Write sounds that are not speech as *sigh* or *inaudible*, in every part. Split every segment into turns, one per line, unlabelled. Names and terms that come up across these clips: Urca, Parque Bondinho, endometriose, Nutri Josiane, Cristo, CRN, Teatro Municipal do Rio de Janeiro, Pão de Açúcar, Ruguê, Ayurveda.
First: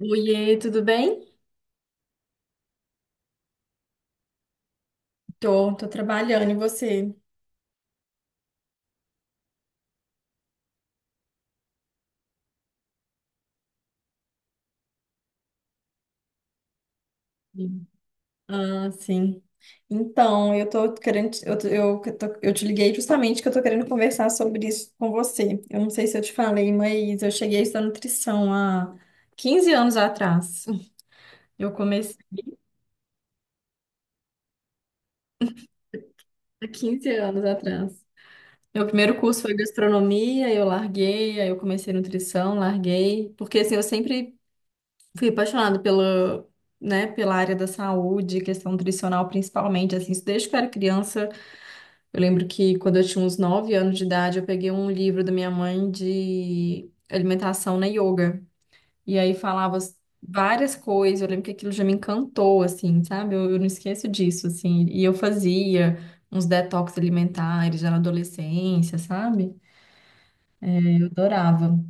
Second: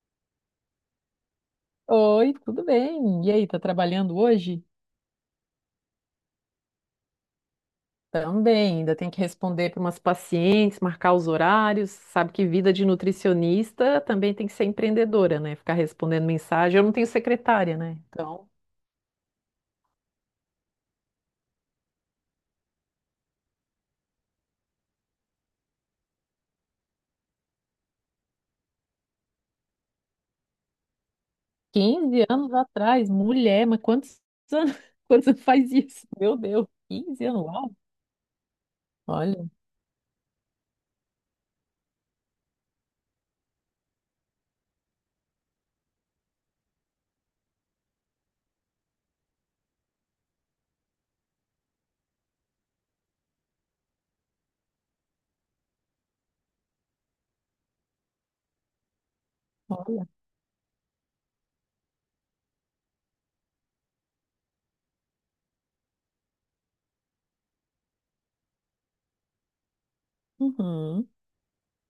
Oiê, tudo bem?
Oi, tudo bem? E aí, tá trabalhando hoje?
Tô trabalhando e você?
Também, ainda tem que responder para umas pacientes, marcar os horários. Sabe que vida de nutricionista também tem que ser empreendedora, né? Ficar respondendo mensagem. Eu não tenho secretária,
Sim.
né? Então,
Ah, sim. Então, eu tô querendo, eu, tô- eu, que tô- eu te liguei justamente que eu tô querendo conversar sobre isso com você. Eu não sei se eu te falei, mas eu cheguei a estudar nutrição há 15 anos atrás. Eu comecei
15 anos atrás, mulher, mas quantos anos, *laughs* quantos anos faz isso? Meu Deus,
há 15
15 anos,
anos
uau!
atrás. Meu primeiro curso
Olha,
foi gastronomia, eu larguei, aí eu comecei nutrição, larguei, porque assim, eu sempre fui apaixonada pela, né, pela área da saúde, questão nutricional principalmente, assim, isso desde que eu era criança. Eu lembro que quando eu tinha uns 9 anos de idade, eu peguei um livro da minha mãe de alimentação na yoga. E aí falava
olha.
várias coisas, eu lembro que aquilo já me encantou, assim, sabe? Eu não esqueço disso, assim. E eu fazia uns detox alimentares já na adolescência, sabe? Eu
Uhum.
adorava.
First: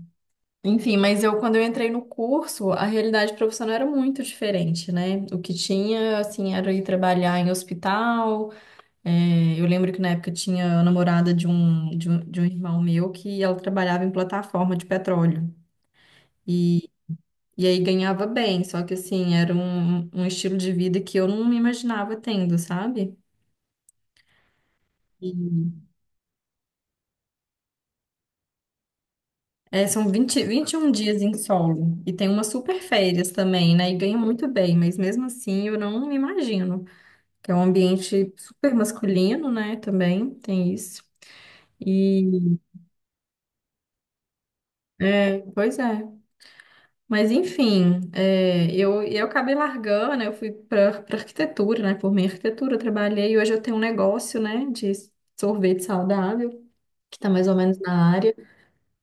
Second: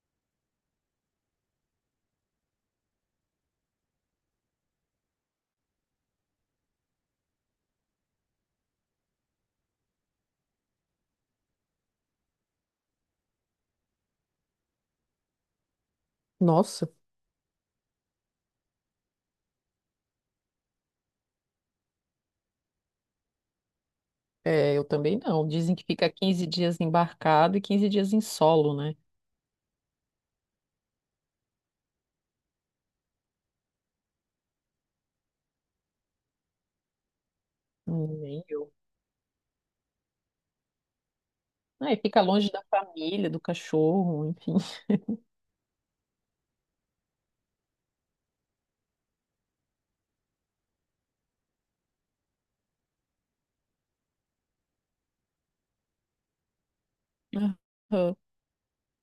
Enfim, mas eu quando eu entrei no curso, a realidade profissional era muito diferente, né? O que tinha, assim, era ir trabalhar em hospital. É, eu lembro que na época tinha a namorada de um irmão meu que ela trabalhava em plataforma de petróleo.
Nossa,
E, e aí ganhava bem, só que assim, era um estilo de vida que eu não me imaginava tendo, sabe?
é, eu também
E
não. Dizem que fica 15 dias embarcado e 15 dias em solo, né?
é, são 20, 21 dias em solo. E tem umas super férias também, né? E ganha muito bem, mas mesmo assim eu não me imagino. Que é um ambiente
Nem.
super masculino, né? Também tem isso.
Ah, e fica longe
E
da família, do cachorro, enfim.
é, pois é. Mas enfim, eu acabei largando, né, eu fui para arquitetura, né? Formei em arquitetura, trabalhei e hoje eu tenho um negócio, né, de sorvete saudável, que tá mais ou menos na
Aham.
área.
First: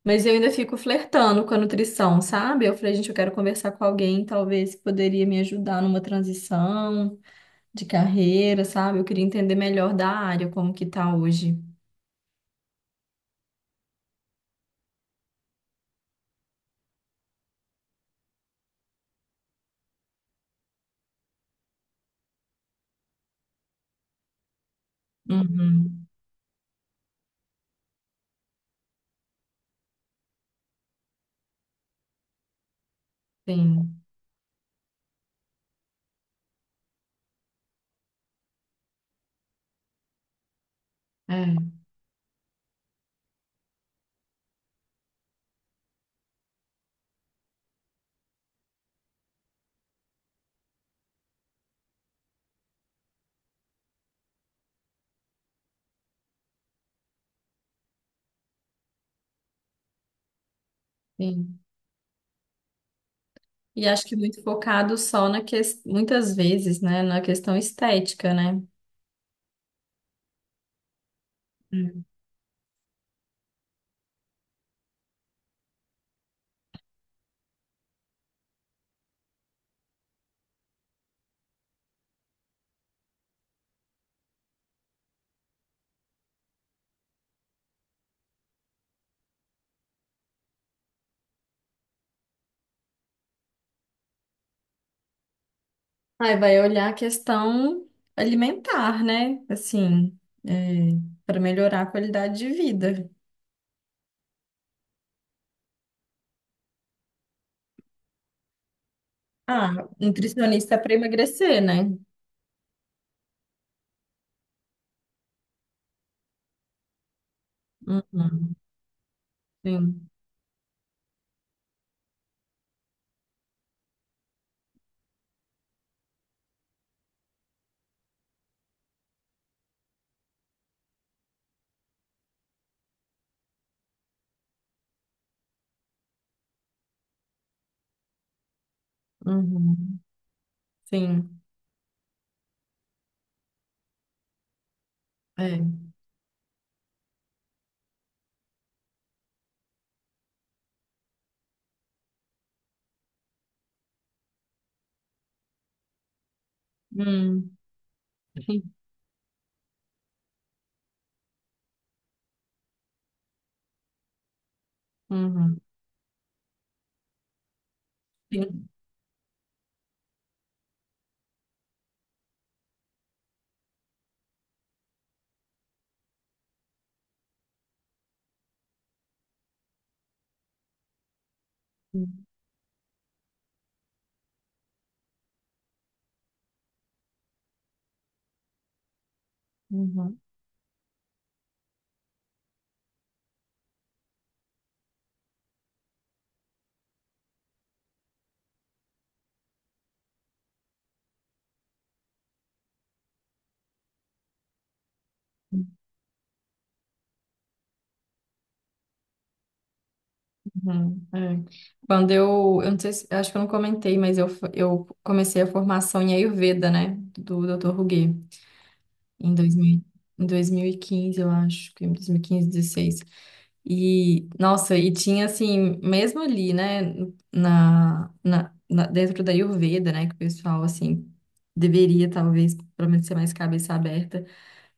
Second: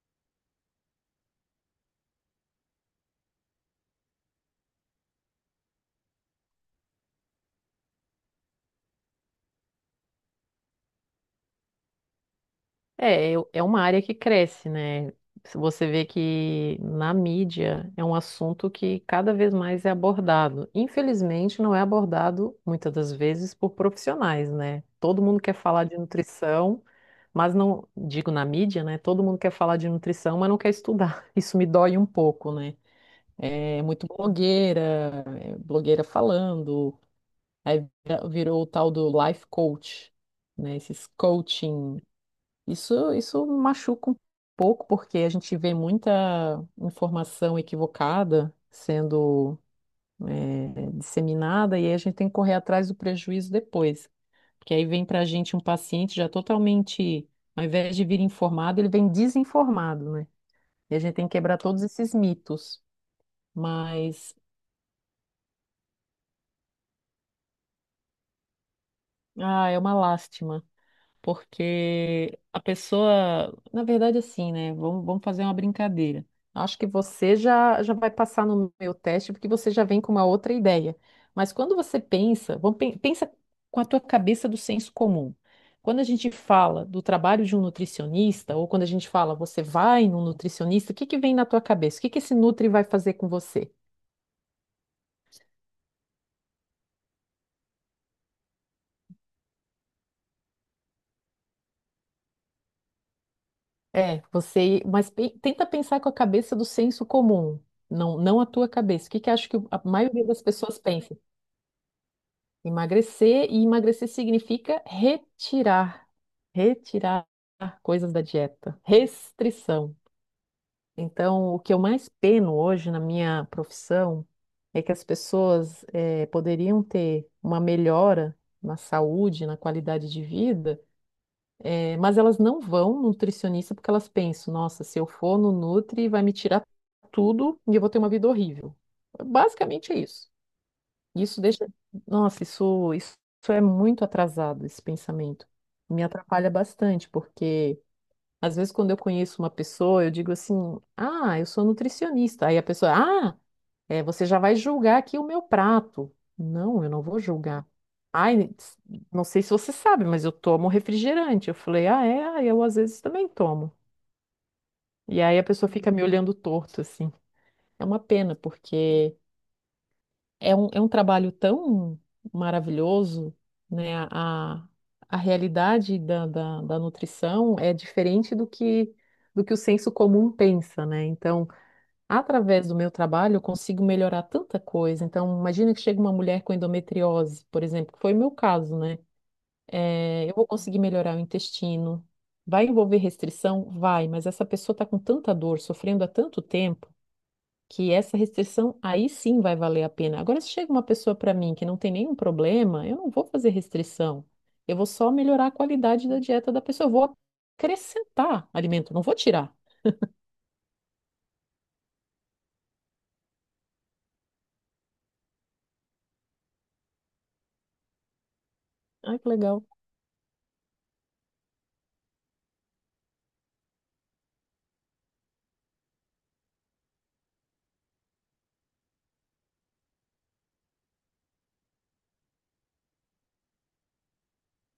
Mas eu ainda fico flertando com a nutrição, sabe? Eu falei, gente, eu quero conversar com alguém, talvez que poderia me ajudar numa transição de carreira, sabe? Eu queria entender melhor da área, como que tá hoje.
É, é uma área que cresce, né? Se você vê que na mídia é um assunto que cada vez mais é abordado. Infelizmente, não é abordado muitas das vezes por profissionais, né? Todo mundo quer falar de
Uhum.
nutrição, mas não, digo na mídia, né? Todo mundo quer falar de nutrição, mas não quer estudar. *laughs* Isso me dói um pouco, né? É
Sim,
muito blogueira, é blogueira falando. Aí virou o tal do life coach, né? Esses
é,
coaching. Isso machuca um pouco, porque a gente vê muita informação equivocada sendo, disseminada, e aí a gente tem que correr atrás do prejuízo depois. Porque aí vem para a gente um paciente já totalmente, ao invés de vir informado, ele vem desinformado, né? E a gente tem que quebrar
sim.
todos esses mitos.
E acho que
Mas,
muito focado só na questão, muitas vezes, né, na questão estética, né?
ah, é uma lástima.
Hum.
Porque a pessoa, na verdade, assim, né? Vamos fazer uma brincadeira. Acho que você já vai passar no meu teste, porque você já vem com uma outra ideia. Mas quando você pensa, vamos, pensa com a tua cabeça do senso comum. Quando a gente fala do trabalho de um nutricionista, ou quando a gente fala você vai num nutricionista, o que que vem na tua cabeça? O que que esse nutri vai fazer com você?
Aí vai olhar a questão alimentar, né? Assim, é, para melhorar a qualidade de vida.
É, você, mas tenta pensar com a cabeça do senso comum, não a tua cabeça. O que que acho que a
Ah,
maioria das
nutricionista
pessoas
para
pensa?
emagrecer, né?
Emagrecer, e emagrecer significa retirar, retirar coisas da
Uhum,
dieta, restrição.
sim,
Então, o que eu mais peno hoje na minha profissão é que as pessoas poderiam ter uma melhora na saúde, na qualidade de vida. É, mas elas não vão no nutricionista porque elas pensam, nossa, se eu for no nutri, vai me tirar tudo e eu vou ter uma vida horrível. Basicamente
uhum,
é isso.
sim,
Isso deixa. Nossa, isso é muito atrasado, esse pensamento.
é.
Me atrapalha bastante, porque às vezes quando eu conheço uma pessoa, eu digo assim, ah, eu sou nutricionista. Aí a pessoa, ah, é, você já vai julgar aqui o meu prato. Não, eu não vou
Hum,
julgar. Ai,
sim,
não sei se você sabe, mas eu tomo refrigerante. Eu falei, ah, é, ah, eu às vezes também tomo. E aí a
uhum,
pessoa fica me olhando torto, assim. É uma pena,
sim,
porque é um trabalho tão maravilhoso, né? A realidade da, da, da nutrição é diferente do que o senso comum pensa, né? Então,
sim,
através do meu trabalho, eu consigo melhorar tanta coisa. Então, imagina que chega uma mulher com endometriose, por exemplo, que foi o meu caso, né?
uhum.
É, eu vou conseguir melhorar o intestino. Vai envolver restrição? Vai, mas essa pessoa está com tanta dor, sofrendo há tanto tempo, que essa restrição aí sim vai valer a pena. Agora, se chega uma pessoa para mim que não tem nenhum problema, eu não vou fazer restrição. Eu vou só melhorar a qualidade da dieta da pessoa. Eu vou acrescentar alimento, não vou tirar.
Uhum, é. Quando eu não sei se, eu acho que eu não comentei, mas eu comecei a formação em Ayurveda, né, do doutor Ruguê,
Ai, que
em dois
legal.
mil em 2015 eu acho, que em 2015, 16. E, quinze, dezesseis. E, nossa, tinha assim, mesmo ali, né, dentro da Ayurveda, né, que o pessoal, assim, deveria talvez, pelo menos, ser mais cabeça aberta.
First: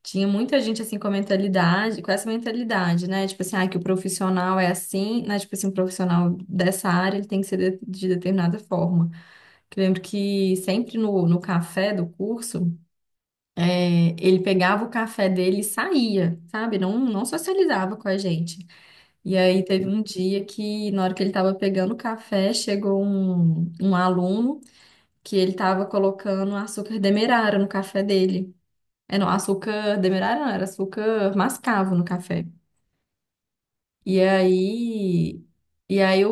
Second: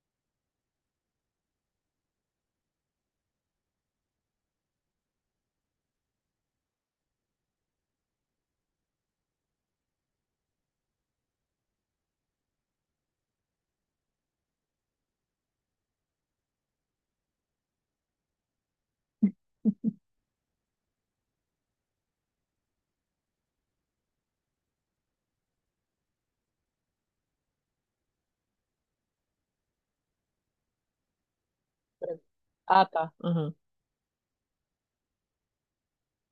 Tinha muita gente assim com a mentalidade, com essa mentalidade, né? Tipo assim, ah, que o profissional é assim, né? Tipo assim, um profissional dessa área, ele tem que ser de determinada forma. Que eu lembro que sempre no café do curso, é, ele pegava o café dele e saía, sabe? Não, não socializava com a gente. E aí teve um dia que, na hora que ele estava pegando o café, chegou um aluno que ele estava colocando açúcar demerara no café dele. É, não, açúcar demerara não, era açúcar mascavo no café.
Ah, tá. Aham.
E aí, e aí o,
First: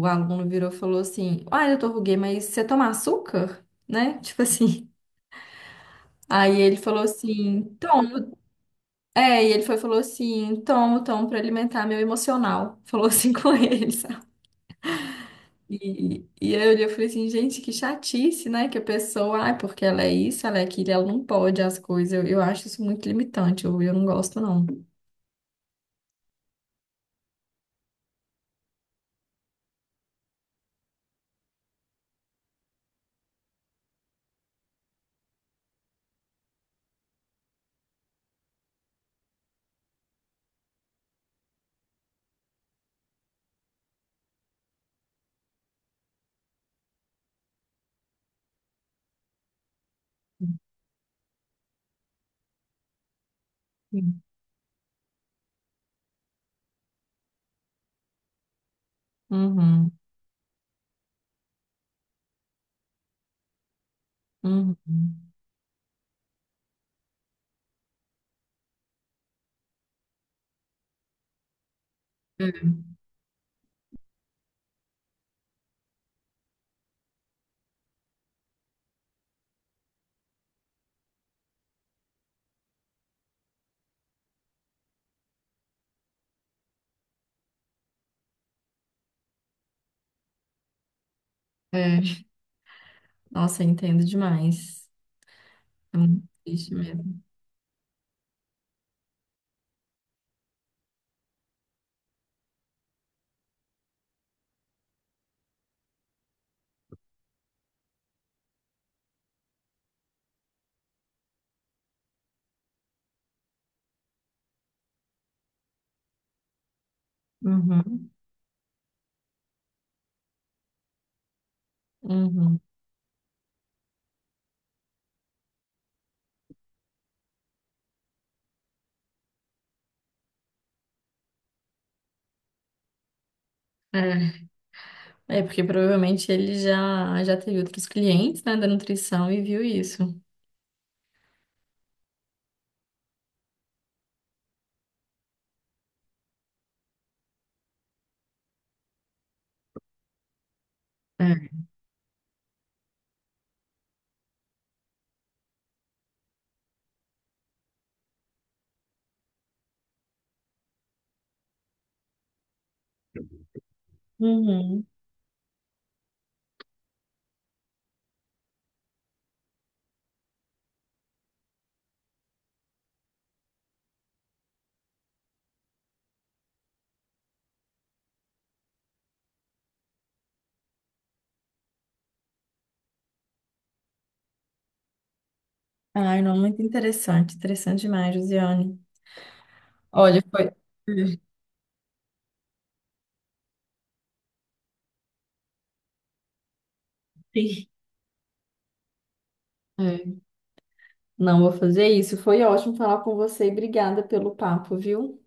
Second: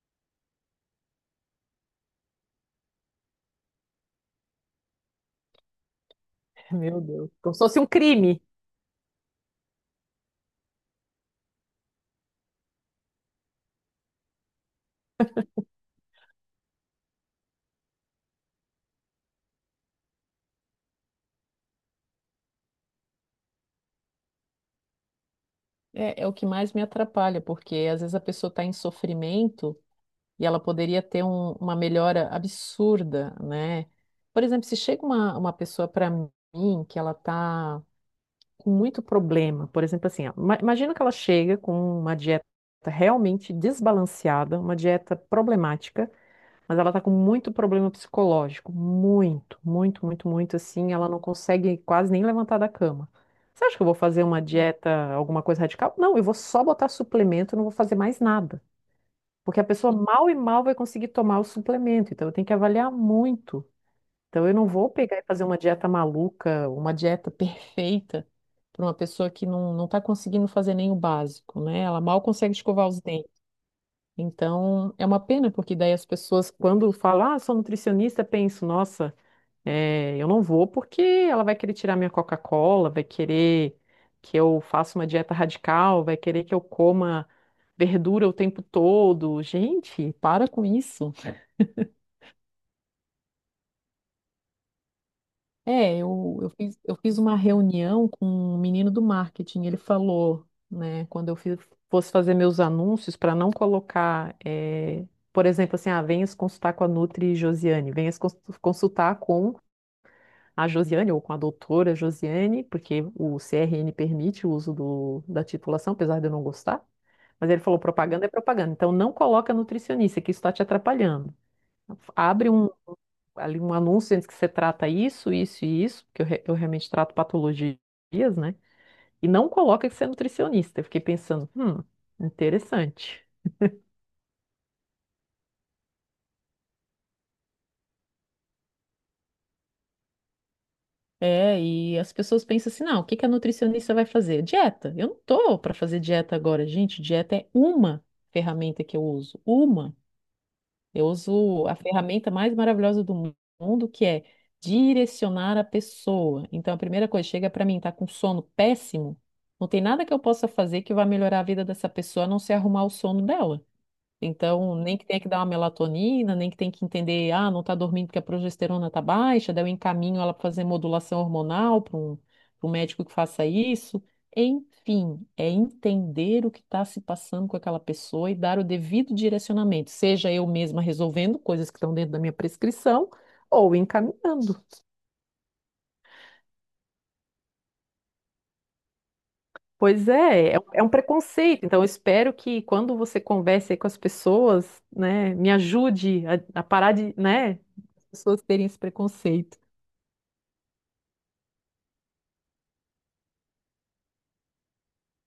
o aluno virou e falou assim: Ah, doutor Ruguê, mas você toma açúcar? Né? Tipo assim. *laughs* Aí
*laughs*
ele
Meu
falou
Deus. Como se
assim:
fosse um
Tomo.
crime.
É, e ele foi e falou assim: Tomo, tomo pra alimentar meu emocional. Falou assim *laughs* com ele, sabe? E aí eu olhei e falei assim: Gente, que chatice, né? Que a pessoa, ai, porque ela é isso, ela é aquilo, ela não pode as coisas. Eu acho isso muito limitante, eu não gosto, não.
É, é o que mais me atrapalha, porque às vezes a pessoa está em sofrimento e ela poderia ter uma melhora absurda, né? Por exemplo, se chega uma pessoa para mim que ela está com muito problema, por exemplo, assim, ó, imagina que ela chega com uma dieta realmente desbalanceada, uma dieta problemática, mas ela tá com muito problema psicológico, muito, muito, muito, muito assim, ela não consegue quase nem levantar da cama. Você acha que eu vou
Sim.
fazer uma dieta, alguma coisa radical? Não, eu vou só botar suplemento, eu não vou fazer mais nada. Porque a
Uhum.
pessoa mal e mal vai conseguir tomar o suplemento, então eu tenho que avaliar muito. Então eu não vou
Uhum.
pegar e fazer uma dieta maluca, uma dieta perfeita para uma pessoa que não está conseguindo fazer nem o básico, né? Ela mal
É,
consegue escovar os dentes. Então, é uma pena, porque daí as pessoas, quando falam, ah, sou nutricionista, penso, nossa, eu não vou porque ela vai querer tirar minha Coca-Cola, vai querer que eu faça uma dieta radical, vai querer que eu coma verdura o tempo todo. Gente, para com isso.
é. Nossa, eu entendo demais. É
É,
muito triste
eu fiz
mesmo.
uma reunião com um menino do marketing. Ele falou, né, quando fosse fazer meus anúncios, para não colocar, por exemplo, assim, ah, venha se consultar com a Nutri Josiane, venha se consultar com a Josiane ou com a doutora Josiane, porque o CRN permite o uso do, da titulação, apesar de eu não gostar. Mas ele falou:
Uhum,
propaganda é propaganda, então não coloca nutricionista, que isso está te atrapalhando. Abre
uhum.
um ali um anúncio antes que você trata isso, isso e isso, porque eu, eu realmente trato patologias, né? E não coloca que você é nutricionista. Eu fiquei pensando, interessante.
É, é porque provavelmente ele já teve outros clientes, né, da nutrição e viu isso.
É, e as pessoas pensam assim, não, o que que a nutricionista vai fazer? Dieta. Eu não tô para fazer dieta agora, gente. Dieta é uma ferramenta que eu uso, uma. Eu
É.
uso a ferramenta mais maravilhosa do mundo, que é direcionar a pessoa. Então, a primeira coisa, chega para mim, tá com sono péssimo, não tem nada que eu possa fazer que vá melhorar a vida dessa pessoa, a não ser arrumar o sono dela. Então,
Uhum.
nem que tenha que dar uma melatonina, nem que tenha que entender, ah, não está dormindo porque a progesterona está baixa, daí eu encaminho ela para fazer modulação hormonal para um, pra um médico que faça isso. Enfim, é entender o que está se passando com aquela pessoa e dar o devido direcionamento, seja eu mesma resolvendo coisas que estão dentro da minha prescrição ou encaminhando.
Ai, não, muito interessante, interessante demais, Josiane.
Pois
Olha, foi.
é, é um preconceito. Então, eu espero que quando você converse aí com as pessoas, né, me ajude a parar de, né,
Sim.
as pessoas terem esse preconceito.
É. Não vou fazer isso. Foi ótimo falar com você e obrigada pelo papo, viu?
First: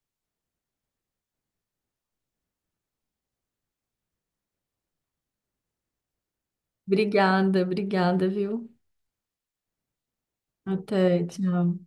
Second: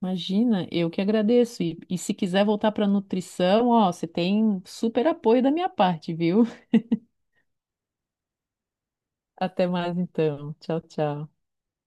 Imagina, eu que agradeço. E se quiser voltar para nutrição, ó, você tem super apoio da minha parte, viu? *laughs*
Obrigada, obrigada, viu?
Até mais então. Tchau,
Até,
tchau.
tchau.